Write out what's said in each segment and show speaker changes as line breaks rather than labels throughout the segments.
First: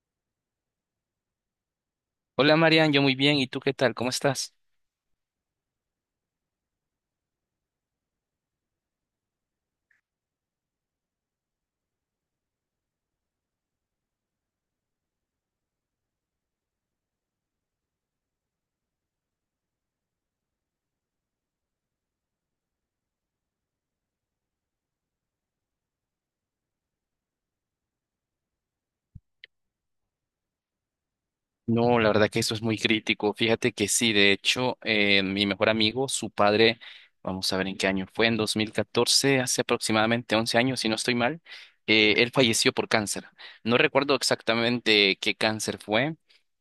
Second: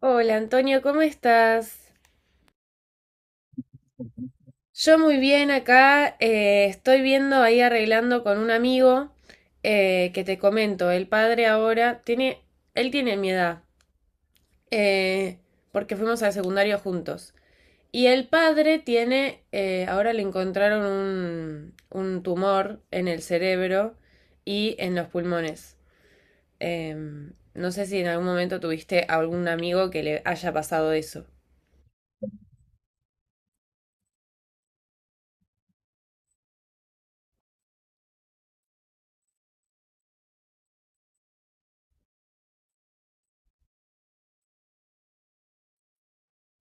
Hola Antonio, ¿cómo estás?
Hola Marian, yo muy bien. ¿Y tú qué tal? ¿Cómo estás?
Yo muy bien acá, estoy viendo ahí arreglando con un amigo que te comento, el padre ahora tiene, él tiene mi edad, eh, porque fuimos al secundario juntos. Y el padre tiene, ahora le encontraron un tumor en el cerebro y en los pulmones. No sé si en algún momento tuviste algún amigo que le haya pasado eso.
No, la verdad que eso es muy crítico. Fíjate que sí, de hecho, mi mejor amigo, su padre, vamos a ver en qué año fue, en 2014, hace aproximadamente 11 años, si no estoy mal, él falleció por cáncer. No recuerdo exactamente qué cáncer fue,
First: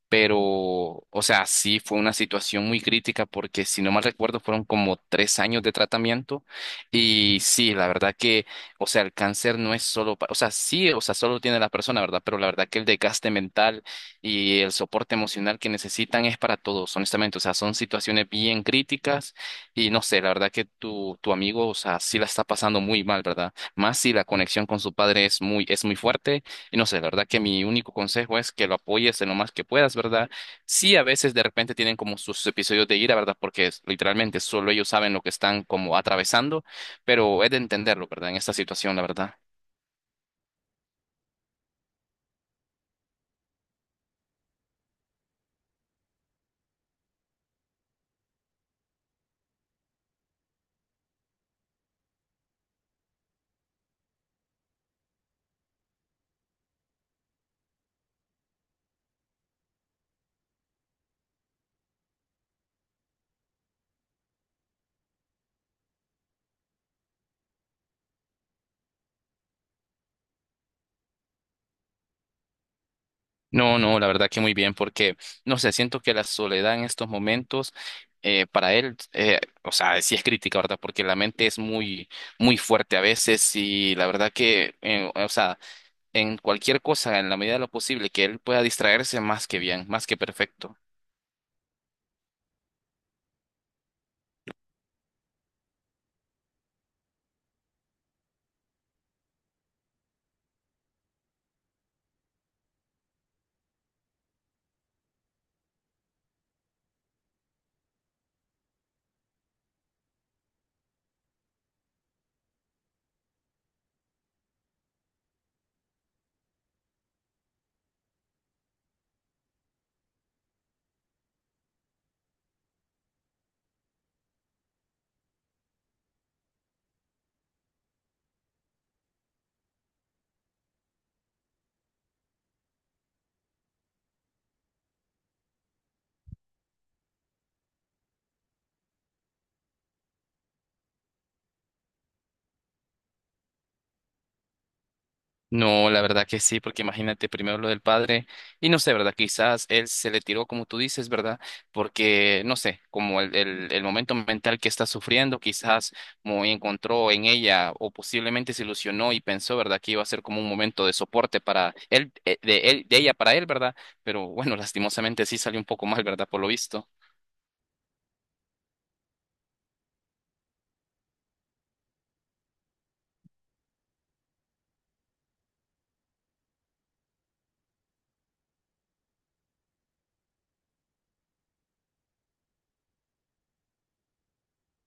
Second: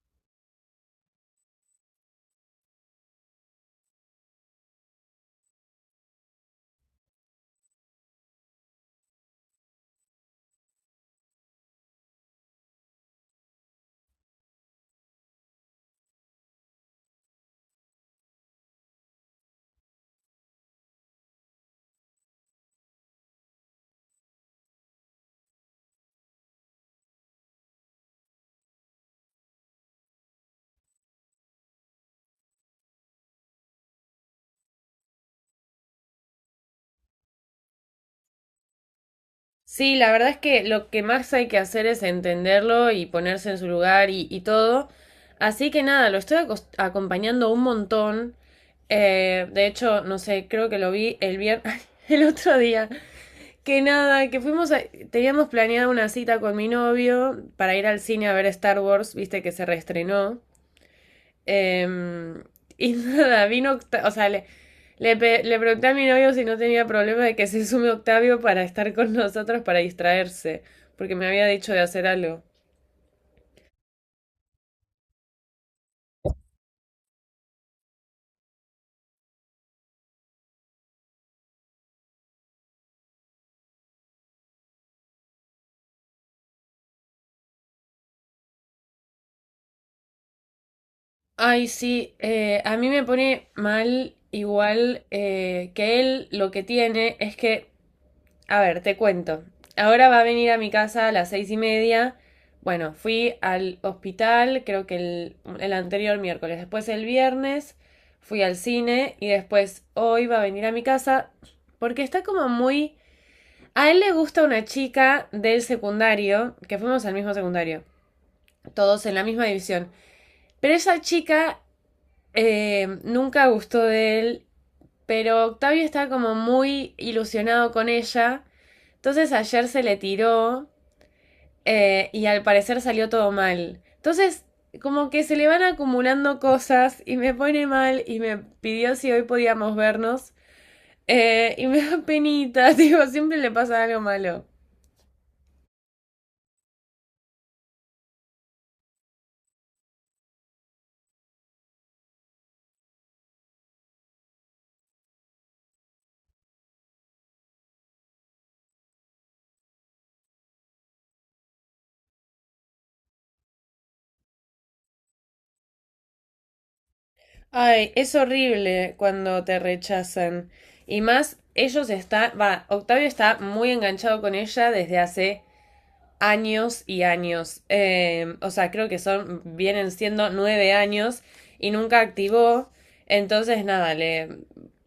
pero, o sea, sí fue una situación muy crítica porque, si no mal recuerdo, fueron como 3 años de tratamiento. Y sí, la verdad que, o sea, el cáncer no es solo, o sea, sí, o sea, solo tiene la persona, ¿verdad? Pero la verdad que el desgaste mental y el soporte emocional que necesitan es para todos, honestamente. O sea, son situaciones bien críticas y no sé, la verdad que tu amigo, o sea, sí la está pasando muy mal, ¿verdad? Más si la conexión con su padre es muy fuerte y no sé, la verdad que mi único consejo es que lo apoyes en lo más que puedas, ¿verdad? Sí, a veces de repente tienen como sus episodios de ira, ¿verdad? Porque literalmente solo ellos saben lo que están como atravesando, pero es de entenderlo, ¿verdad? En esta situación, la verdad.
Sí, la verdad es que lo que más hay que hacer es entenderlo y ponerse en su lugar y todo. Así que nada, lo estoy acompañando un montón. De hecho, no sé, creo que lo vi el viernes, el otro día. Que nada, teníamos planeada una cita con mi novio para ir al cine a ver Star Wars, viste que se reestrenó. Eh, y nada, vino, o sea, le pregunté a mi novio si no tenía problema de que se sume Octavio para estar con nosotros, para distraerse, porque me había dicho de hacer algo.
No, no, la verdad que muy bien, porque no sé, siento que la soledad en estos momentos, para él, o sea, sí es crítica, ¿verdad? Porque la mente es muy, muy fuerte a veces y la verdad que, o sea, en cualquier cosa, en la medida de lo posible, que él pueda distraerse más que bien, más que perfecto.
Ay, sí, a mí me pone mal igual, que él lo que tiene es que. A ver, te cuento. Ahora va a venir a mi casa a las 6:30. Bueno, fui al hospital, creo que el anterior miércoles, después el viernes, fui al cine y después hoy va a venir a mi casa porque está como muy. A él le gusta una chica del secundario, que fuimos al mismo secundario, todos en la misma división. Pero esa chica, nunca gustó de él, pero Octavio está como muy ilusionado con ella. Entonces ayer se le tiró, y al parecer salió todo mal. Entonces, como que se le van acumulando cosas y me pone mal y me pidió si hoy podíamos vernos. Y me da penita, digo, siempre le pasa algo malo.
No, la verdad que sí, porque imagínate primero lo del padre y no sé, ¿verdad? Quizás él se le tiró como tú dices, ¿verdad? Porque, no sé, como el momento mental que está sufriendo, quizás como encontró en ella o posiblemente se ilusionó y pensó, ¿verdad? Que iba a ser como un momento de soporte para él, de él, de ella para él, ¿verdad? Pero bueno, lastimosamente sí salió un poco mal, ¿verdad? Por lo visto.
Ay, es horrible cuando te rechazan. Y más, ellos están, va, Octavio está muy enganchado con ella desde hace años y años. O sea, creo que son, vienen siendo 9 años y nunca activó. Entonces, nada, le.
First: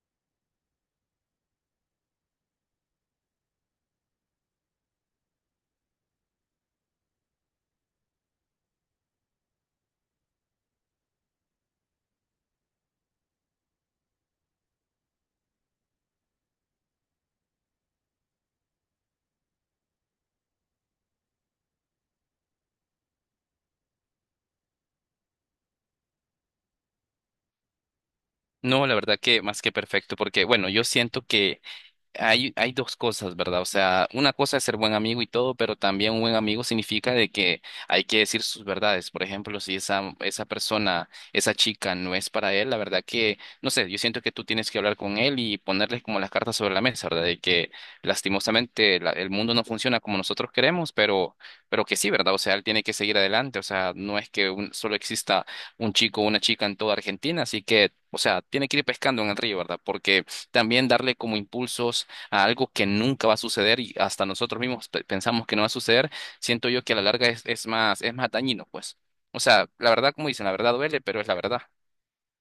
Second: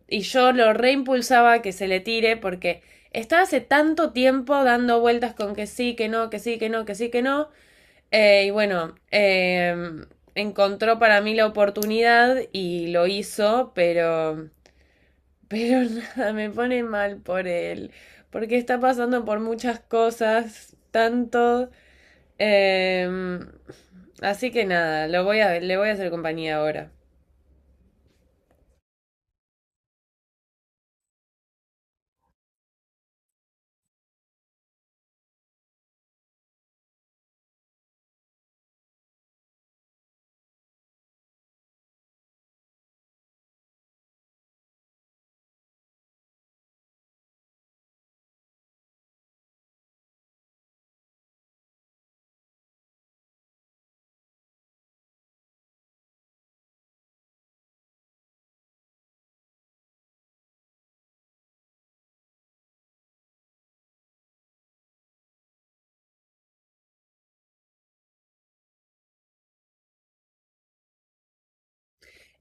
Y yo lo reimpulsaba que se le tire porque estaba hace tanto tiempo dando vueltas con que sí, que no, que sí, que no, que sí, que no. Y bueno, encontró para mí la oportunidad y lo hizo, pero. Pero nada, me pone mal por él. Porque está pasando por muchas cosas, tanto. Em, Así que nada, le voy a hacer compañía ahora.
No, la verdad que más que perfecto, porque bueno, yo siento que hay dos cosas, ¿verdad? O sea, una cosa es ser buen amigo y todo, pero también un buen amigo significa de que hay que decir sus verdades. Por ejemplo, si esa persona, esa chica no es para él, la verdad que, no sé, yo siento que tú tienes que hablar con él y ponerle como las cartas sobre la mesa, ¿verdad? De que lastimosamente el mundo no funciona como nosotros queremos, pero que sí, ¿verdad? O sea, él tiene que seguir adelante. O sea, no es que solo exista un chico o una chica en toda Argentina, así que, o sea, tiene que ir pescando en el río, ¿verdad? Porque también darle como impulsos a algo que nunca va a suceder y hasta nosotros mismos pensamos que no va a suceder, siento yo que a la larga es más dañino, pues. O sea, la verdad, como dicen, la verdad duele, pero es la verdad.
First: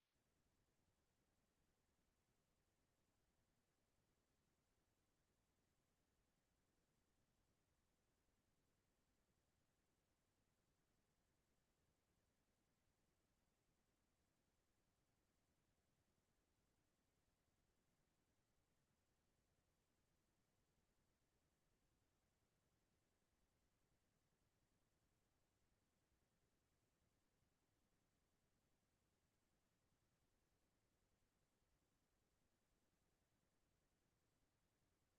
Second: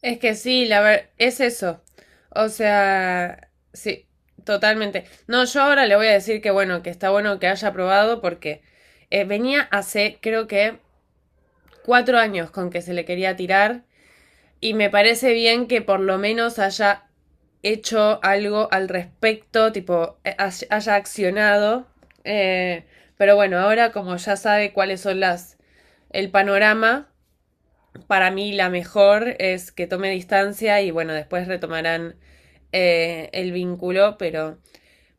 Es que sí, la ver, es eso. O sea, sí, totalmente. No, yo ahora le voy a decir que bueno, que está bueno que haya probado porque, venía hace creo que 4 años con que se le quería tirar y me parece bien que por lo menos haya hecho algo al respecto, tipo, haya accionado. Eh, pero bueno, ahora como ya sabe cuáles son las el panorama. Para mí la mejor es que tome distancia y bueno, después retomarán, el vínculo, pero,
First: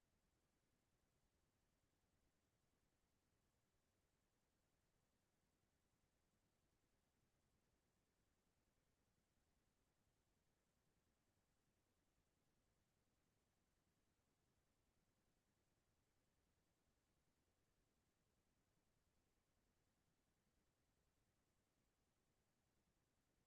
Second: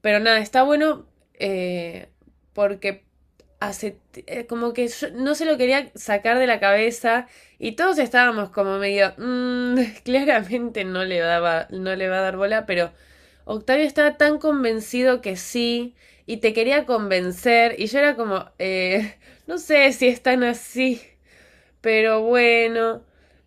pero nada, está bueno, eh, porque hace, como que yo no se lo quería sacar de la cabeza y todos estábamos como medio, claramente no le va a dar bola, pero Octavio estaba tan convencido que sí y te quería convencer y yo era como, no sé si están así. Pero bueno,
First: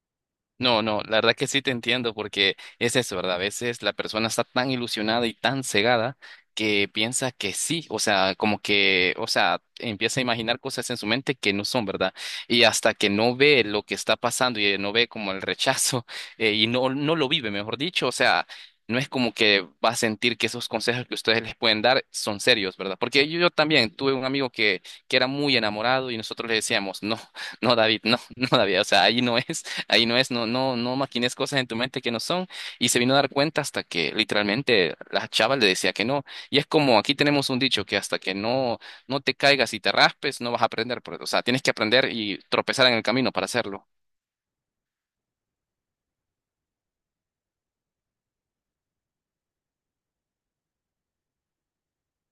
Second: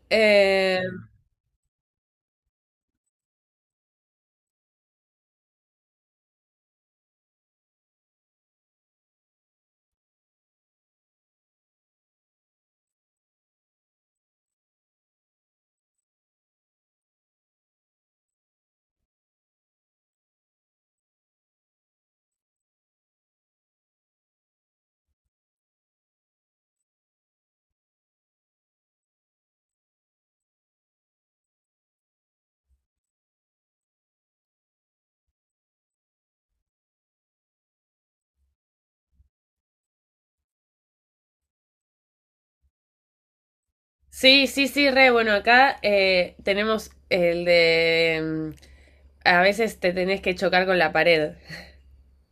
eh,
No, no, la verdad que sí te entiendo porque es eso, ¿verdad? A veces la persona está tan ilusionada y tan cegada que piensa que sí, o sea, como que, o sea, empieza a imaginar cosas en su mente que no son, ¿verdad? Y hasta que no ve lo que está pasando y no ve como el rechazo y no lo vive, mejor dicho, o sea, no es como que va a sentir que esos consejos que ustedes les pueden dar son serios, ¿verdad? Porque yo también tuve un amigo que era muy enamorado y nosotros le decíamos, no, no, David, no, no, David, o sea, ahí no es. Ahí no es, no, no, no maquines cosas en tu mente que no son. Y se vino a dar cuenta hasta que literalmente la chava le decía que no. Y es como aquí tenemos un dicho que hasta que no, te caigas y te raspes, no vas a aprender. O sea, tienes que aprender y tropezar en el camino para hacerlo.
sí, sí, sí, re bueno, acá, tenemos el de a veces te tenés que chocar con la pared.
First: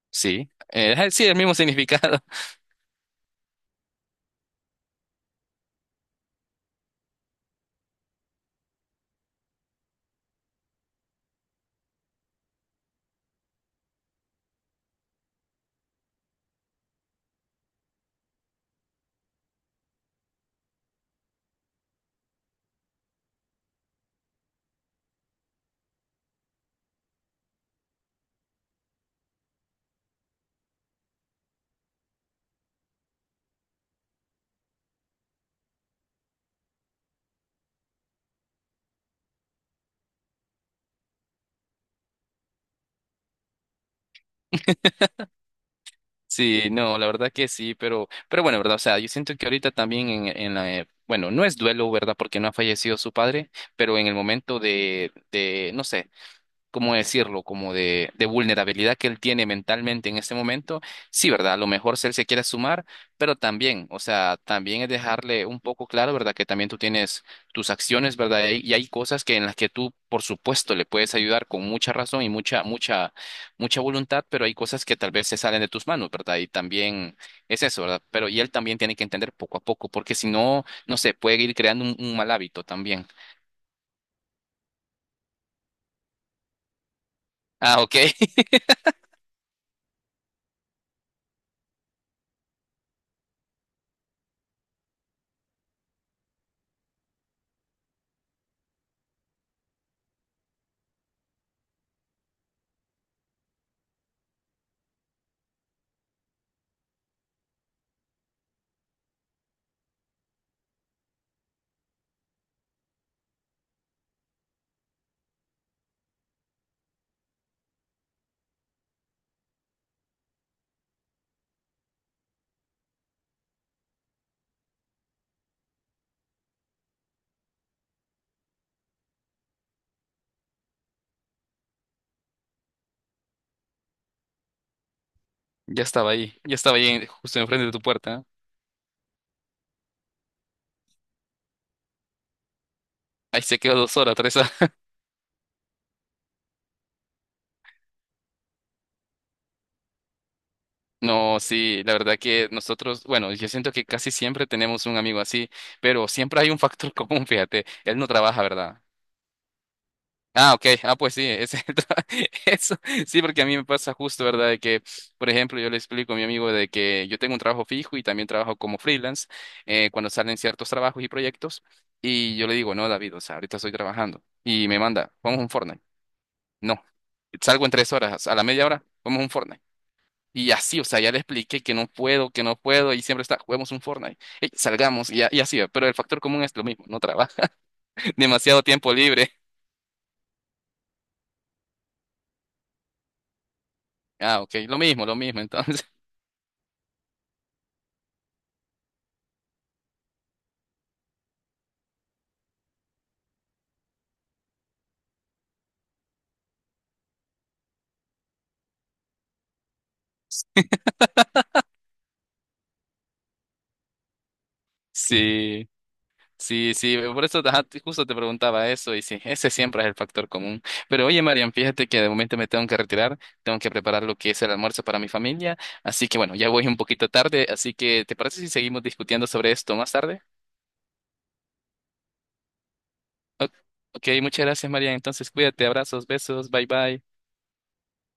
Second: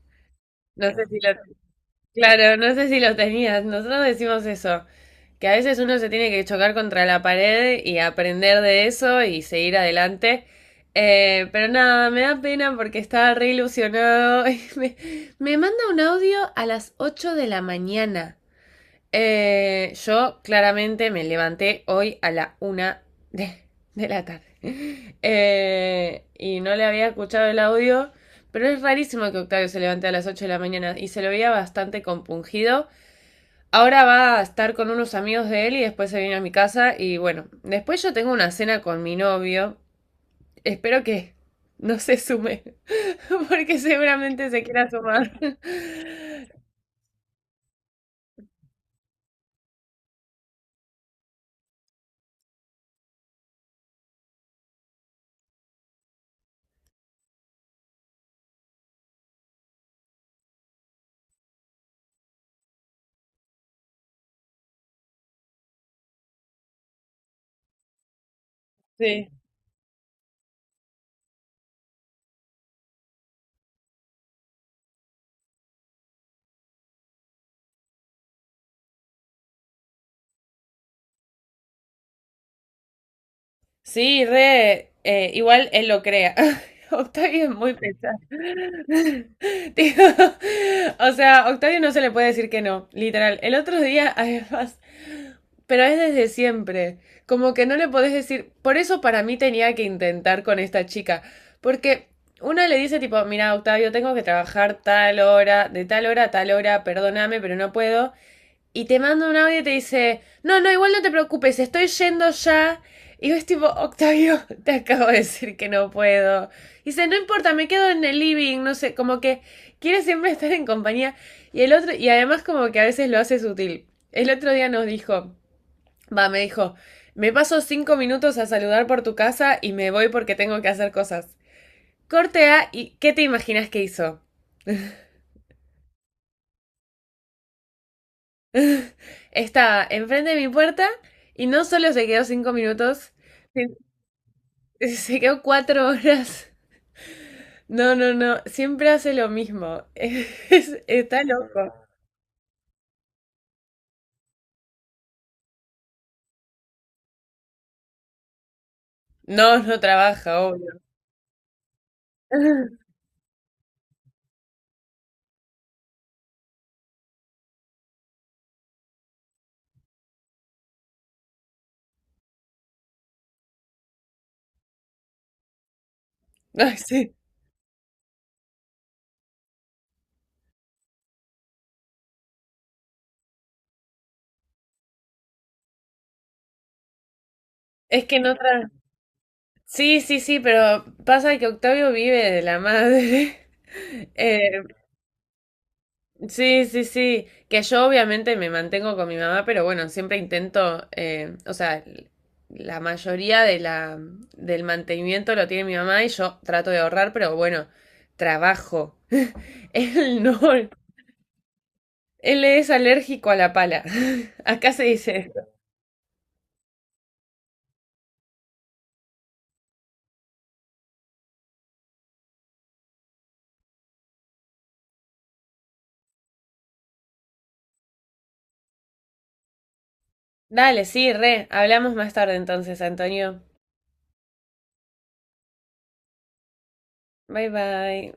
Sí,
No sé si
sí,
lo,
el mismo significado.
claro, no sé si lo tenías. Nosotros decimos eso, que a veces uno se tiene que chocar contra la pared y aprender de eso y seguir adelante. Pero nada, me da pena porque estaba re ilusionado. Y me manda un audio a las 8 de la mañana. Yo claramente me levanté hoy a la una de, de la tarde. Y no le había escuchado el audio, pero es rarísimo que Octavio se levante a las 8 de la mañana y se lo veía bastante compungido. Ahora va a estar con unos amigos de él y después se viene a mi casa y bueno, después yo tengo una cena con mi novio. Espero que no se sume, porque seguramente se quiera sumar.
Sí, no, la verdad que sí, pero bueno, ¿verdad? O sea, yo siento que ahorita también en la, bueno, no es duelo, ¿verdad? Porque no ha fallecido su padre, pero en el momento de, no sé. ¿Cómo decirlo? Como de vulnerabilidad que él tiene mentalmente en este momento, sí, ¿verdad? A lo mejor si él se quiere sumar, pero también, o sea, también es dejarle un poco claro, ¿verdad? Que también tú tienes tus acciones, ¿verdad? Y hay cosas
Sí.
que en las que tú, por supuesto, le puedes ayudar con mucha razón y mucha, mucha, mucha voluntad, pero hay cosas que tal vez se salen de tus manos, ¿verdad? Y también es eso, ¿verdad? Pero y él también tiene que entender poco a poco, porque si no, no sé, puede ir creando un mal hábito también.
Sí, re, igual él lo crea. Octavio es muy
Ah, ok.
pesado. Tipo, o sea, Octavio no se le puede decir que no, literal. El otro día, además, pero es desde siempre. Como que no le podés decir. Por eso para mí tenía que intentar con esta chica. Porque una le dice, tipo, mira, Octavio, tengo que trabajar tal hora, de tal hora a tal hora, perdóname, pero no puedo, y te manda un audio y te dice, no, no, igual no te preocupes, estoy yendo ya. Y yo es tipo, Octavio, te acabo de decir que no puedo. Y dice, no importa, me quedo en el living, no sé, como que quiere siempre estar en compañía. Y el otro, y además como que a veces lo hace sutil. El otro día nos dijo, va, me dijo, me paso 5 minutos a saludar por tu casa y me voy porque tengo que hacer cosas. Corte A, ¿y qué te imaginas que hizo?
Ya estaba ahí justo enfrente de tu puerta.
Estaba enfrente de mi puerta y no solo se quedó 5 minutos,
Ahí se quedó 2 horas, 3 horas.
se quedó 4 horas. No, no, no. Siempre hace lo mismo. Está
No,
loco.
sí, la verdad que nosotros, bueno, yo siento que casi siempre tenemos un amigo así, pero siempre hay un factor común, fíjate, él no trabaja, ¿verdad?
No, no trabaja,
Ah, ok,
obvio.
ah, pues sí, ese eso, sí, porque a mí me pasa justo, ¿verdad? De que, por ejemplo, yo le explico a mi amigo de que yo tengo un trabajo fijo y también trabajo como freelance cuando salen ciertos trabajos y proyectos, y yo le digo, no, David, o sea, ahorita estoy trabajando, y me manda, vamos a un Fortnite. No,
Ay, sí.
salgo en 3 horas, a la 1/2 hora, vamos a un Fortnite. Y así, o sea, ya le expliqué que no puedo, y siempre está, juguemos un Fortnite, ey, salgamos, y, y así, pero el factor común es lo mismo, no trabaja,
Es que no
demasiado
tra-.
tiempo libre.
Sí, sí, sí, pero pasa que Octavio vive de la madre.
Ah, ok,
Eh,
lo mismo, entonces.
sí, sí, sí. Que yo obviamente me mantengo con mi mamá, pero bueno, siempre intento, o sea, la mayoría del mantenimiento lo tiene mi mamá y yo trato de ahorrar, pero bueno, trabajo. Él no, él es alérgico a la pala. Acá se dice.
Sí, sí, sí, por eso ajá, justo te preguntaba eso, y sí, ese siempre es el factor común. Pero oye, Marian, fíjate que de momento me tengo que retirar, tengo que preparar lo que es el almuerzo para mi familia, así que bueno, ya voy un poquito tarde, así que ¿te parece si seguimos discutiendo sobre esto más tarde?
Dale, sí, re. Hablamos más tarde entonces, Antonio.
O- Ok, muchas gracias, María. Entonces, cuídate, abrazos, besos, bye bye.
Bye bye.